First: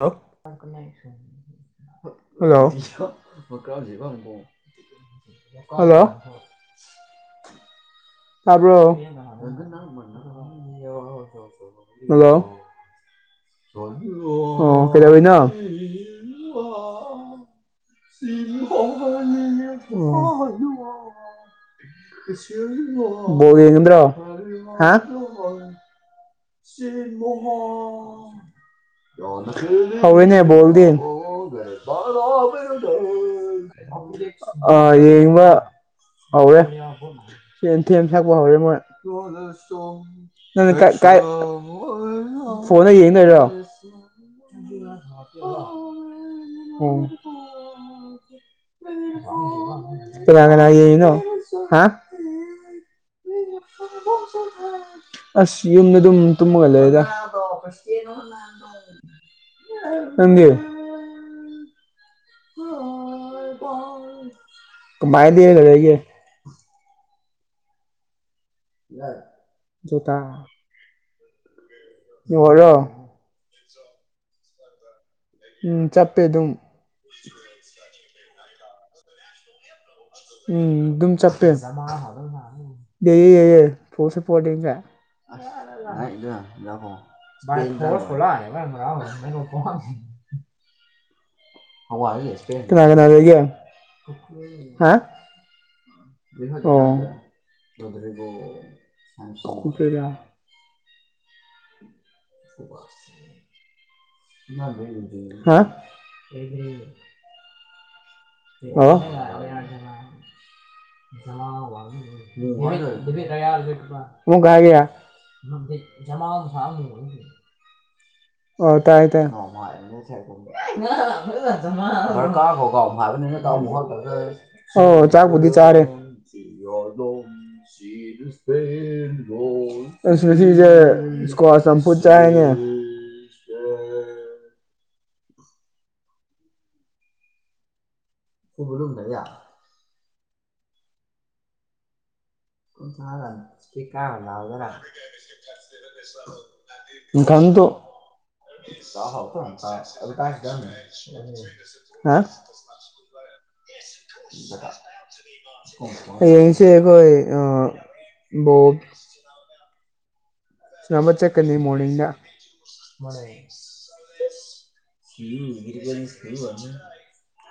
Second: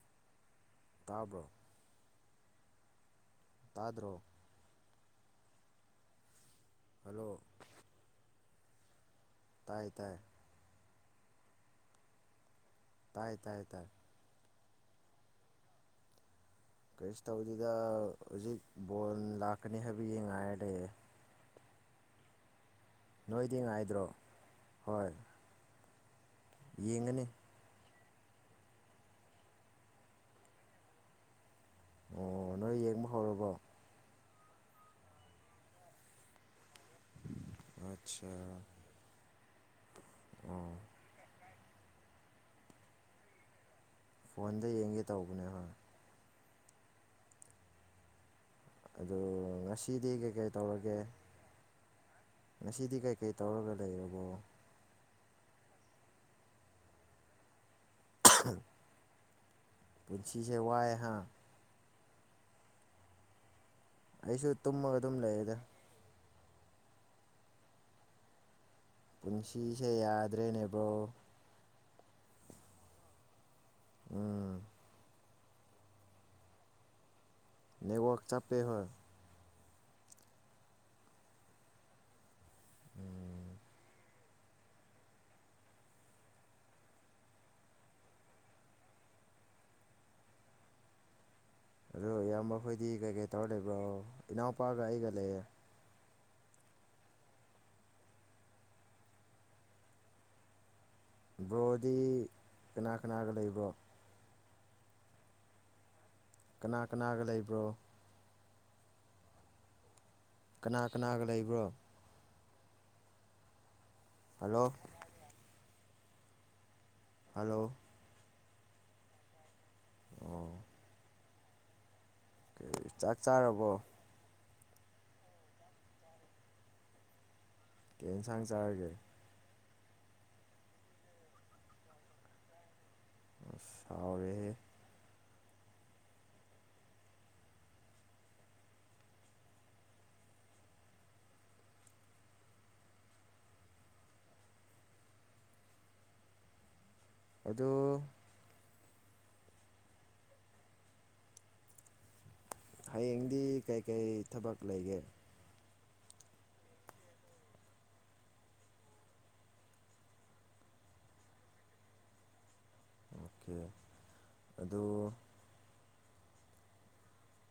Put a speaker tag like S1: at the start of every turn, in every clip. S1: ꯂꫭ
S2: ꯇꯥꯕ꯭ꯔꯣ ꯇꯥꯗ꯭ꯔꯣ
S1: ꯍꯂꯑꯣ꯫ ꯍꯜꯂꫭ꯫
S2: [inaudible]
S1: ꯇꯥꯕ꯭ꯔꯣ
S2: ꯇꯥꯏ ꯇꯥꯏ
S1: ꯍꯜꯂꯣ꯫
S2: ꯇꯥꯏ ꯇꯥꯏ ꯇꯥꯏ꯫
S1: ꯑꯣ ꯀꯩꯗꯩꯔꯤꯅꫭ꯫
S2: ꯀꯩꯁꯁ ꯇꯧꯗꯦꯗꯥ꯫
S1: ꯑꫭ꯫
S2: ꯍꯥꯏꯕꯒꯤ ꯉꯥꯏꯔ ꯂꯩꯌꯦ
S1: [inaudible] ꯕꫭꯜ
S2: ꯅꯣꯏꯗꯤ ꯉꯥꯏꯗ꯭ꯔꯣ
S1: ꯌꯦꯡꯗ꯭ꯔꫭ ꯍꯥ
S2: ꯍꯣꯏ ꯌꯦꯡꯒꯅꯤ
S1: [unintelligible] ꯍꯧꯔꯦꯅꯦ ꯕꫭꯜꯗꯤ꯫
S2: ꯑꯣ ꯅꯣꯏ
S1: [unintelligible]
S2: ꯌꯦꯡꯕ ꯍꯧꯔꯕꯣ
S1: ꯑ ꯌꯦꯡꯕ ꯍꯧꯋꯦ꯫ ꯑꯦꯟꯊꯦꯝ
S2: ꯑꯠꯆꯥ
S1: ꯁꯛꯄ ꯍꯧꯔꯦ ꯃꯣꯏ
S2: ꯑꯣ
S1: ꯅꯪꯅ ꯀꯥꯏ ꯀꯥꯏ ꯐꯣꯟꯗ ꯌꯦꯡꯗꯣꯏꯔꯣ꯫
S2: ꯐꯣꯟꯗ ꯌꯦꯡꯒꯦ ꯇꯧꯕꯅꯦ ꯍꯣꯏ
S1: [unintelligible]
S2: ꯑꯗꯣ ꯉꯁꯤꯗꯤ ꯀꯩꯀꯩ
S1: ꯀꯅꯥ-ꯀꯅꯥ
S2: ꯇꯧꯔꯒꯦ
S1: ꯌꯦꯡꯏꯅꫭ ꯍꯥ
S2: ꯉꯁꯤꯗꯤ ꯀꯩꯀꯩ ꯇꯧꯔꯒ ꯂꯩꯔꯕꫭ꯫
S1: ꯑꯁ ꯌꯨꯝꯗ ꯑꯗꯨꯝ ꯇꯨꯝꯃꯒ ꯂꯩꯔ
S2: ꯄꯨꯜꯟꯁꯤ ꯁꯦ ꯋꯥꯏ ꯍꯥꯏ ꯑꯩꯁꯨ ꯇꯨꯝꯃꯒ ꯑꯗꯨꯝ ꯂꯩꯌꯦꯗ
S1: ꯀꯃꯥꯏꯗꯤꯔ ꯂꯩꯔꯦ
S2: ꯄꯨꯟꯁꯤꯁꯦ ꯌꯥꯗ꯭ꯔꯦꯅꯦꯕ꯭ꯔꯣ
S1: ꯏ ꯑꯣꯏꯣ
S2: ꯎꯝ
S1: ꯎꯝ ꯆꯄꯦ ꯑꯗꯨꯝ
S2: ꯅꯦꯠꯋꯔꯛ ꯆꯥꯞꯄꯦ ꯍ
S1: ꯎꯝ ꯑꯗꯨꯝ ꯆꯄꯦ ꯄꯨꯁꯨ ꯄꯂꯤꯉ ꯏꯣ ꯐꯂ ꯍꯥꯏꯕ
S2: [unintelligible] [unintelligible] ꯑꯗ
S1: ꯀꯅꯥ
S2: ꯏꯌꯥꯝꯕꯣꯏꯗꯤ
S1: ꯀꯅꯥ
S2: ꯀꯩ ꯀꯩ
S1: ꯂꯩꯒꯦ
S2: ꯇꯧꯔ ꯂꯩꯕ꯭ꯔꯣ ꯏꯅꯥꯎꯄꯥꯒ ꯑꯩꯒ ꯂꯩꯌꯦ
S1: ꯣꯕꯨꯨꯇ
S2: ꯕ꯭ꯔꯣꯗꯤ ꯀꯅꯥ ꯀꯅꯥꯒ ꯂꯩꯕ꯭ꯔꯣ
S1: ꯍꯥ
S2: ꯀꯅꯥ ꯀꯅꯥꯒ ꯂꯩꯕ꯭ꯔꯣ ꯀꯅꯥ ꯀꯅꯥꯒ ꯂꯩꯕ꯭ꯔꯣ
S1: ꯑꯣ
S2: ꯍꯜꯂꯣ
S1: [unintelligible]
S2: ꯍꯜꯂꯣ
S1: ꯑꯣ ꯇꯥꯏ ꯇꯥꯏ
S2: ꯑꯣ
S1: ꯗꯔꯀꯥꯔ ꯍꯣꯒꯥꯎ
S2: ꯆꯥꯛ
S1: ꯍꯥꯏꯕꯅꯤꯅ ꯇ
S2: ꯆꯥꯔꯕꯣ
S1: ꯍꯠꯦ ꯑꯣ ꯆꯥꯕꯨꯗꯤ ꯆꯥꯔꯦ
S2: ꯀꯩ
S1: ꯆ
S2: ꯌꯦꯟꯁꯥꯡ ꯆꯥꯔꯒꯦ
S1: ꯁꯄꯦꯟ ꯔꯣꯜ ꯃꯤꯁꯤꯖꯦꯀꯣ ꯑ ꯁꯝꯄꯨ ꯆꯦꯒꯦ
S2: ꯑꯁꯔꯦ
S1: ꯎꯔ ꯀ ꯆ ꯀꯥꯏ ꯍꯂ ꯑꯖꯔ
S2: ꯑꯗꯨ
S1: ꯀ
S2: ꯍꯌꯦꯡꯗꯤ ꯀꯩꯀꯩ ꯊꯕꯛ ꯂꯩꯒꯦ
S1: ꯑꯁꯤ ꯀꯣꯏ ꯑ ꯣ ꯁꯅꯥ ꯑꯃ ꯆꯠꯀꯅꯤ ꯃꯣꯔꯅꯤꯡꯗ ꯃ ꯏ
S2: ꯑꯣꯀꯦ ꯑꯗꯨ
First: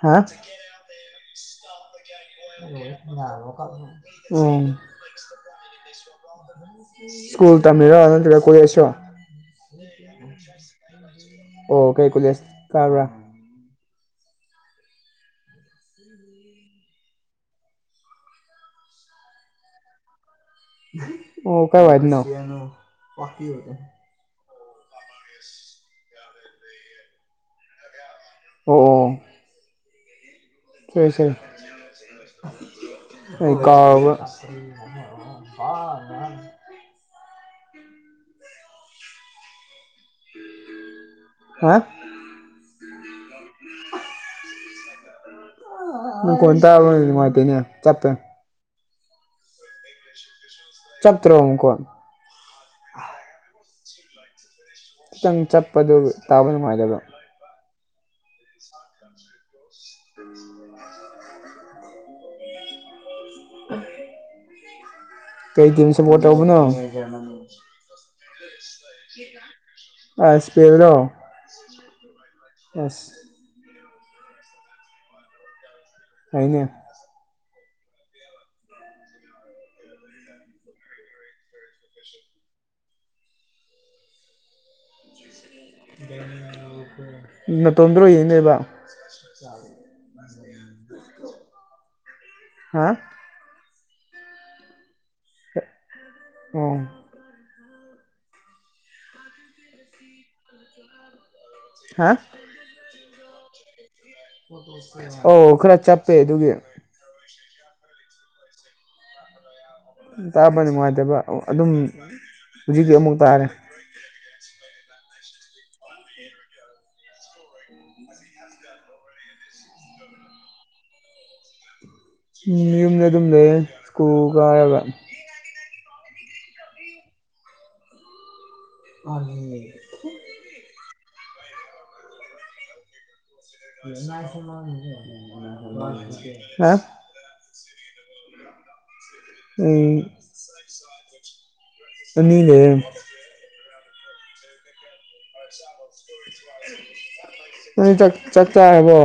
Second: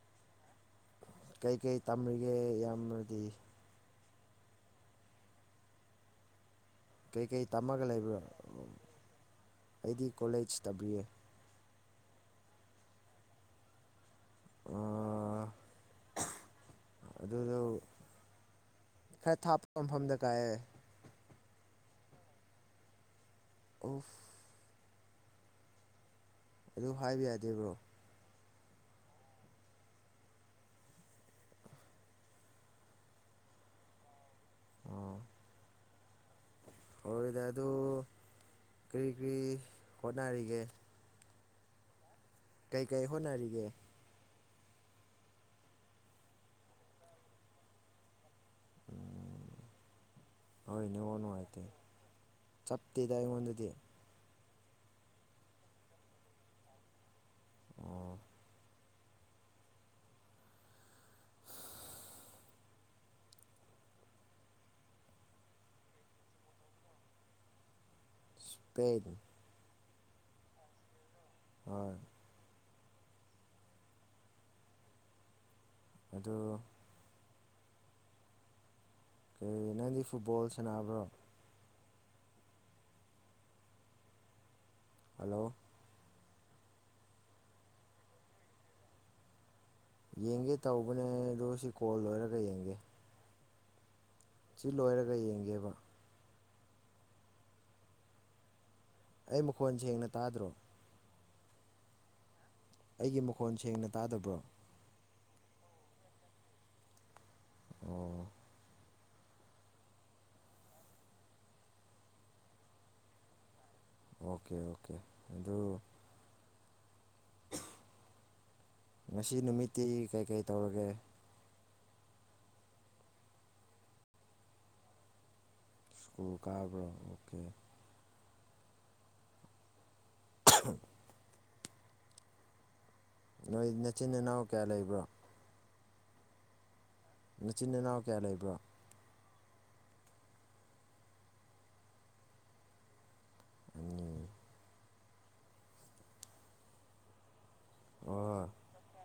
S1: ꯍꯥ
S2: ꯀꯩꯀꯩ ꯇꯝꯔꯤꯒꯦ ꯏꯌꯥꯝꯕꯗꯤ
S1: ꯍꯜꯂ ꯀ ꯎ ꯁꯀꯨꯜ ꯇ
S2: ꯒ ꯂꯩꯕ꯭ꯔꯥ ꯑꯩꯗꯤ ꯀꯣꯂꯦꯖ ꯇꯝꯕꯤꯌꯦ
S1: ꯑꯣ ꯀꯩ ꯀꯨꯂꯁ ꯀꯥꯕ꯭ꯔꯥ [unintelligible]
S2: ꯑꯗꯨꯗꯣ ꯈꯔ ꯊꯥꯞꯄ ꯃꯐꯝꯗ ꯀꯥꯏ
S1: ꯑꯣ ꯀꯥꯏ ꯋꯥꯗ ꯅ
S2: ꯑꯣꯐ ꯑꯗꯨ ꯍꯥꯏꯕ ꯌꯥꯗꯦꯕ꯭ꯔꯣ
S1: ꯑꯣ ꯑꯣ ꯍꯣꯏ ꯁꯔ ꯑꯩ ꯀꯥꯎꯕ
S2: ꯍꯣꯏꯗ ꯑꯗꯨ ꯀꯔꯤ ꯀꯔꯤ ꯍꯣꯠꯅꯔꯤꯒꯦ
S1: ꯍꯥ
S2: ꯀꯩ ꯀꯩ ꯍꯣꯠꯅꯔꯤꯒꯦ
S1: ꯀꯣꯟ ꯇꯥꯅꯨꯡ ꯃꯥꯇꯅꯦ ꯆꯠꯇꯄ
S2: ꯍꯣꯏꯅꯦꯉ
S1: ꯆꯞꯇ꯭ꯔꯣ
S2: ꯅꯨꯡꯉꯥꯏꯇꯦ
S1: ꯃꯈꯣꯟ
S2: ꯆꯞꯇꯦꯗ ꯑꯩꯉꯣꯟꯗꯗꯤ
S1: ꯈꯤꯇꯪ ꯆꯠꯄꯗꯨ ꯇꯥꯕ ꯅꯨꯡꯉꯥꯏꯗꯕ
S2: ꯑꯣ
S1: [unintelligible] [unintelligible] ꯀꯩ ꯇꯤꯝ ꯁꯄꯣꯔꯠ꯭ ꯇꯧꯕꯅꯣ
S2: ꯏꯁꯄꯦꯟ
S1: ꯑꯁ ꯁꯄꯦꯟꯂꯣ
S2: ꯍꯣꯏ
S1: ꯑꯁ
S2: ꯑꯗꯨ
S1: ꯑꯩꯅꯦ
S2: ꯀꯩ ꯅꯪꯗꯤ ꯐꯨꯠꯕꯣꯜ ꯁꯥꯟꯅꯕ꯭ꯔꯣ ꯍꯜꯂꯣ
S1: ꯅꯇꯣꯟꯝꯗ꯭ꯔꯣ ꯌꯦꯡꯅꯦꯕ
S2: ꯌꯦꯡꯒꯦ ꯇꯧꯕꯅꯦ ꯑꯗꯣ ꯁꯤ ꯀꯣꯜ ꯂꯣꯏꯔꯒ ꯌꯦꯡꯒꯦ
S1: ꯍꯥ
S2: ꯁꯤ ꯂꯣꯏꯔꯒ ꯌꯦꯡꯒꯦꯕ
S1: ꯑꯣ
S2: ꯑꯩ ꯃꯈꯣꯟ ꯁꯦꯡꯅ ꯇꯥꯗ꯭ꯔꯣ
S1: ꯍꯥ
S2: ꯑꯩꯒꯤ ꯃꯈꯣꯟ ꯁꯦꯡꯅꯗꯦ
S1: ꯑꯣ ꯈꯔ ꯆꯞꯄꯦ ꯑꯗꯨꯒꯤ
S2: ꯑꯣ
S1: ꯇꯥꯕ ꯅꯨꯡꯉꯥꯏꯇꯕ ꯑꯗꯨꯝ ꯍꯧꯖꯤꯛꯀꯤ ꯑꯃꯨꯛ ꯇꯥꯔꯦ
S2: ꯑꯣꯀꯦ ꯑꯣꯀꯦ ꯑꯗꯨ ꯉꯁꯤ ꯅꯨꯃꯤꯠꯇꯤ ꯀꯩꯀꯩ ꯇꯧꯔꯒꯦ
S1: ꯎꯝ ꯌꯨꯝꯗꯗꯨꯝ ꯂꯩꯇꯦ ꯁꯀꯨꯜ ꯀꯔꯒ
S2: ꯁ꯭ꯀꯨꯜ ꯀꯥꯕ꯭ꯔꯣ ꯑꯣꯀꯦ
S1: ꯑ
S2: [inaudible] ꯅꯣꯏ ꯅꯆꯤꯟ ꯏꯅꯥꯎ ꯀꯌꯥ ꯂꯩꯕ꯭ꯔꯣ
S1: ꯍꯥ
S2: ꯃꯆꯤꯟ ꯏꯅꯥꯎ ꯀꯌꯥ ꯂꯩꯕ꯭ꯔꯣ
S1: ꯑꯅꯤ ꯂꯩꯌꯦ
S2: ꯑꯅꯤ
S1: [unintelligible] ꯆꯥꯛ
S2: ꯑꯣ
S1: ꯆꯔꯕꯣ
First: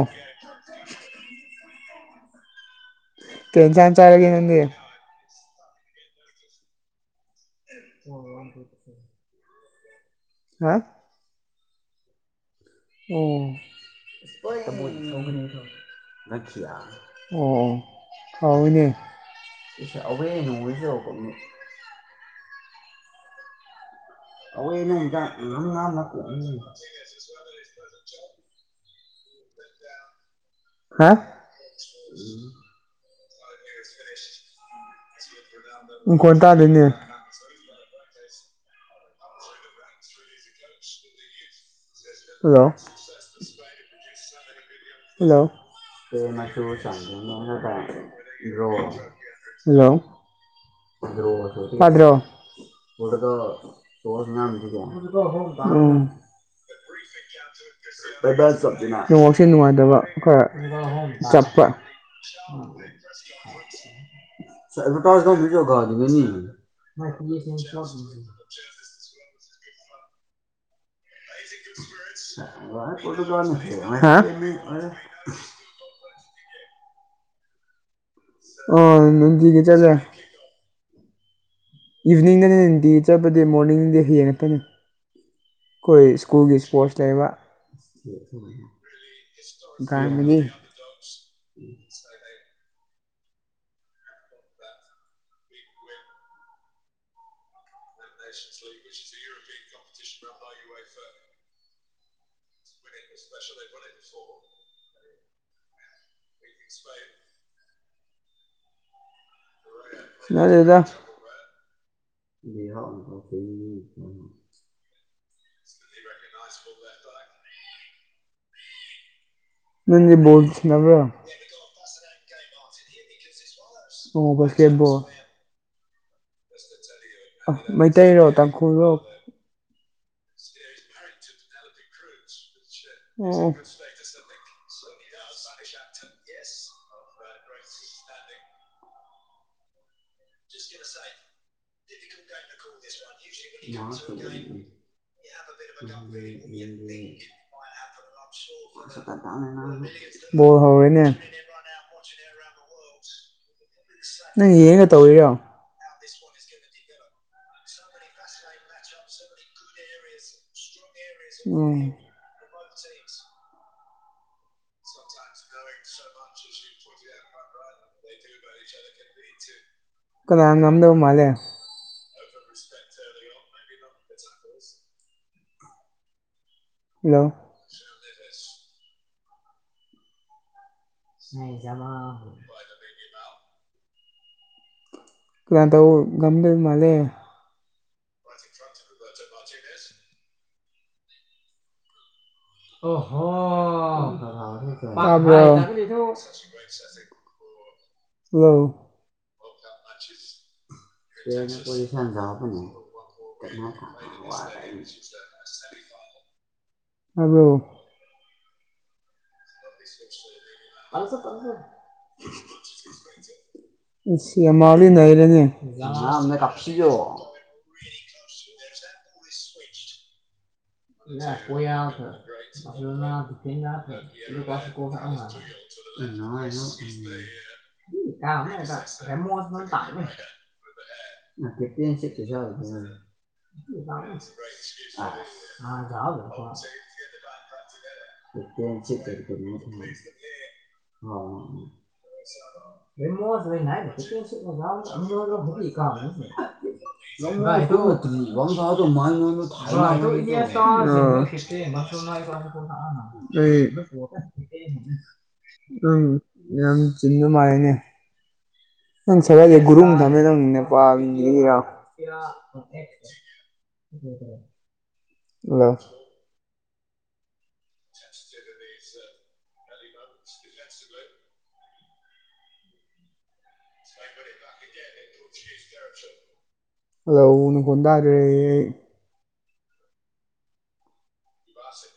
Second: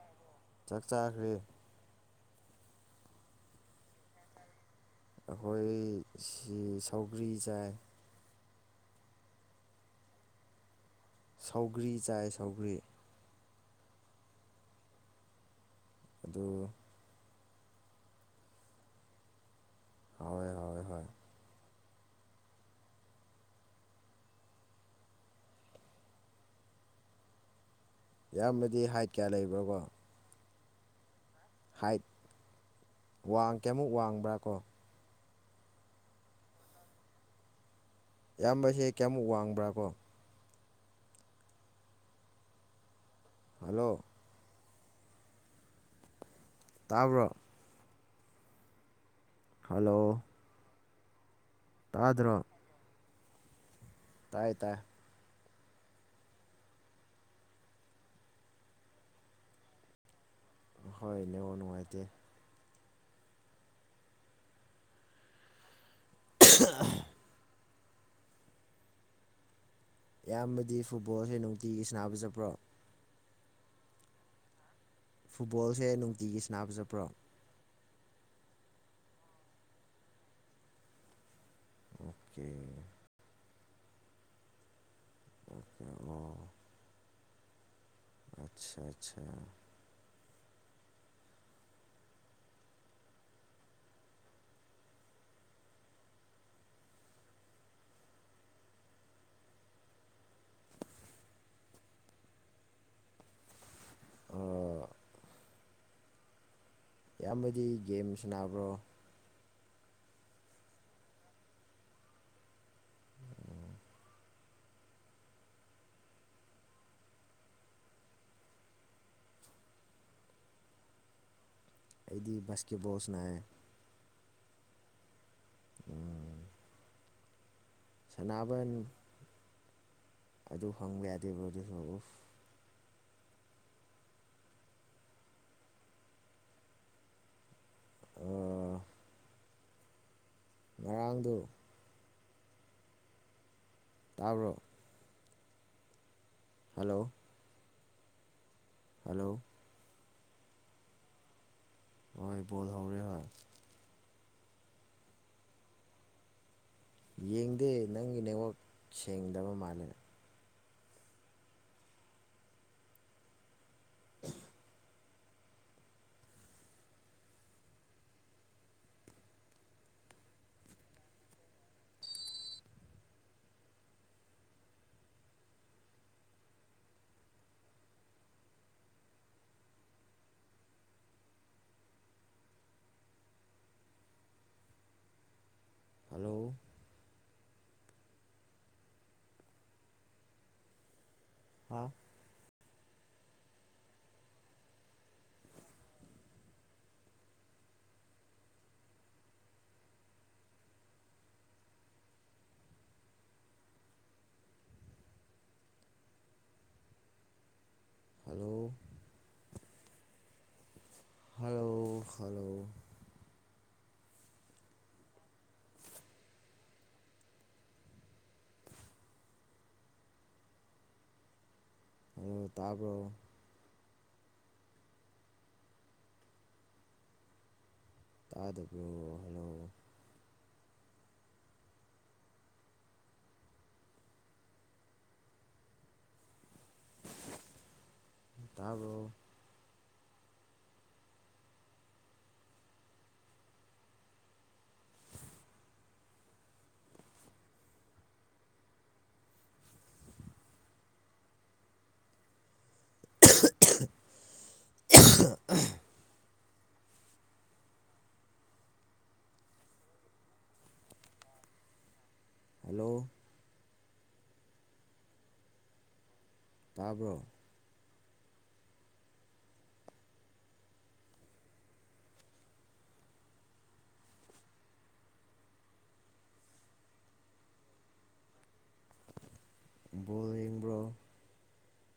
S2: ꯆꯥꯛ ꯆꯥꯈ꯭ꯔꯦ
S1: ꯀꯩ ꯑꯦꯟꯁꯡ ꯆꯔꯒ ꯅꯥꯡꯗꯤ
S2: ꯑꯩꯈꯣꯏ ꯁꯤ ꯁꯧꯒ꯭ꯔꯤ ꯆꯥꯏ
S1: ꯑꯣ ꯍꯥ
S2: ꯁꯧꯒ꯭ꯔꯤ ꯆꯥꯏ ꯁꯧꯒ꯭ꯔꯤ
S1: ꯑꯣ [unintelligible]
S2: ꯑꯗꯨ
S1: ꯑꯣ ꯑꯣ ꯊꯥꯎꯏꯅꯦ
S2: ꯍꯣꯏ ꯍꯣꯏ ꯍꯣꯏ
S1: [unintelligible] [unintelligible]
S2: ꯏꯌꯥꯝꯕꯗꯤ ꯍꯥꯏꯠ ꯀꯌꯥ ꯂꯩꯕ꯭ꯔꯀꯣ
S1: ꯍꯥ
S2: ꯋꯥꯡ ꯀꯌꯥꯃꯨꯛ ꯋꯥꯡꯕ꯭ꯔꯥ ꯀꯣ
S1: ꯎꯝ ꯃꯈꯣꯟ ꯇꯥꯗꯦꯅꯦ
S2: ꯏꯌꯥꯝꯕꯁꯦ ꯀꯌꯥꯃꯨꯛ ꯋꯥꯡꯕ꯭ꯔꯥ ꯀꯣ
S1: ꯍꯜꯂꯣ
S2: ꯍꯜꯂꯣ
S1: ꯍꯜꯂꯣ
S2: ꯇꯥꯕ꯭ꯔꯣ
S1: [unintelligible]
S2: ꯍꯜꯂꯣ
S1: ꯇ꯭ꯗꯔꯣ
S2: ꯇꯥꯗ꯭ꯔꯣ ꯇꯥꯏ ꯇꯥꯏ
S1: [unintelligible] ꯎꯝ ꯅꯦꯠꯋꯥꯛꯁꯦ ꯅꯨꯡꯉꯥꯏꯇꯕ
S2: ꯍꯣꯏ ꯅꯦꯠꯋꯥꯛ
S1: ꯆꯠꯄ
S2: ꯅꯨꯡꯉꯥꯏꯇꯦ
S1: [unintelligible] [inaudible]
S2: ꯏꯌꯥꯝꯕꯗꯤ ꯐꯨꯠꯕꯣꯜꯁꯦ ꯅꯨꯡꯇꯤꯒꯤ ꯁꯅꯥꯕ ꯆꯠꯄ꯭ꯔꯣ
S1: [unintelligible]
S2: ꯐꯨꯠꯕꯣꯜꯁꯦ ꯅꯨꯡꯇꯤꯒꯤ ꯁꯅꯥꯅꯕ ꯆꯠꯄ꯭ꯔꯣ
S1: ꯑꯣ ꯅꯨꯡꯇꯤꯒꯤ ꯆꯠꯂꯦ
S2: ꯑꯣꯀꯦ
S1: ꯏꯚꯤꯅꯤꯡꯗꯅꯤ ꯅꯨꯡꯇꯤ ꯆꯠꯄꯗꯤ ꯃꯣꯔꯅꯤꯡꯗꯗꯤ ꯍꯌꯦꯡ ꯉꯛꯇꯅꯤ ꯑꯩꯈꯣꯏ
S2: ꯑꯣ
S1: ꯁ꯭ꯀꯨꯜꯒꯤ ꯏꯁꯄꯣꯔꯠꯁ ꯂꯩꯕ
S2: ꯑꯠꯆꯥ ꯑꯠꯆꯥ
S1: ꯀꯅꯤ [unintelligible] [unintelligible]
S2: ꯑꯥ
S1: [inaudible]
S2: ꯏꯌꯥꯝꯕꯗꯤ ꯒꯦꯝ ꯁꯟꯅꯕ꯭ꯔꯣ
S1: ꯁꯥꯅꯗꯦꯗ ꯕꯤꯍꯥ ꯑꯃ [unintelligible] ꯅꯪꯗꯤ ꯕꯣꯜ ꯁꯅꯕꯔꯣ
S2: ꯑꯩꯗꯤ ꯕꯁꯀꯦꯠ ꯕꯣꯜ ꯁꯥꯅꯩ
S1: [unintelligible]
S2: [unintelligible]
S1: ꯃꯩꯇꯩꯔꯣ
S2: ꯁꯥꯟꯅꯕ
S1: ꯇꯥꯡꯈꯨꯜꯔꯣ
S2: ꯑꯗꯨ
S1: [unintelligible]
S2: [unintelligible]
S1: ꯑꯣ
S2: ꯑ
S1: ꯆꯁꯀꯤ ꯕꯁ
S2: ꯇꯥꯕ꯭ꯔꯣ ꯍꯜꯂꯣ ꯍꯜꯂꯣ
S1: [inaudible] ꯕꯣꯜ ꯍꯧꯔꯦꯅꯦ
S2: ꯍꯣꯏ ꯕꯣꯜ ꯍꯧꯔꯦ ꯍꯣꯏ
S1: ꯅꯪ ꯌꯦꯡꯒ ꯇꯧꯔꯣ
S2: ꯌꯦꯡꯗꯦ ꯅꯪꯒꯤ ꯅꯦꯋꯥꯛ ꯁꯦꯡꯗꯕ ꯃꯥꯜꯂꯦꯗ
S1: ꯑ
S2: [inaudible]
S1: ꯀꯅꯥꯥ ꯉꯝꯗꯧ ꯃꯥꯂꯦ ꯍꯂꯣ [unintelligible] ꯨꯔꯥꯟꯗꯎ
S2: ꯍꯜꯂꯣ
S1: ꯒꯝꯂ ꯃꯥꯂꯦ [unintelligible]
S2: ꯑ
S1: ꯑꯣ ꯍꯣ [unintelligible]
S2: [inaudible]
S1: ꯍꯂꯣ [unintelligible] [unintelligible] ꯑꯗꯣ
S2: ꯍꯜꯂꯣ ꯍꯜꯂꯣ ꯍꯜꯂꯣ
S1: [unintelligible] ꯁꯃꯂꯤ ꯑꯔ ꯀ
S2: [inaudible]
S1: ꯑ ꯀꯣꯏ ꯌꯥ ꯀꯇ
S2: ꯍꯜꯂꯣ
S1: [unintelligible]
S2: ꯇꯥꯕ꯭ꯔꯣ
S1: ꯎ
S2: ꯇꯥꯗꯕ꯭ꯔꯣ
S1: ꯇꯃꯦꯣ
S2: ꯍꯜꯂꯣ
S1: ꯇꯥꯏꯃꯦ ꯑ ꯀꯠꯇ ꯁꯤꯦꯠꯇꯁ ꯑꯥ ꯥꯎꯕ
S2: ꯇꯥꯕ꯭ꯔꯣ
S1: ꯂꯄꯣ ꯀꯔ ꯎꯝ ꯃ ꯑꯗ ꯀ ꯁꯗ ꯃꯥꯥꯡ ꯊ [inaudible] ꯎꯝ ꯌꯥꯝ ꯆꯤꯟꯗꯨ ꯃꯥꯥꯏꯅꯦ ꯅꯪ ꯁꯒ ꯒꯨꯔꯨ ꯊꯃꯦꯄꯥ
S2: ꯍꯜꯂꯣ
S1: ꯂ
S2: ꯇꯥꯕꯣ
S1: ꯎ ꯑꯣ ꯎꯅꯗꯥꯥꯔ
S2: ꯣ꯭ꯔꯣ
S1: ꯁꯦ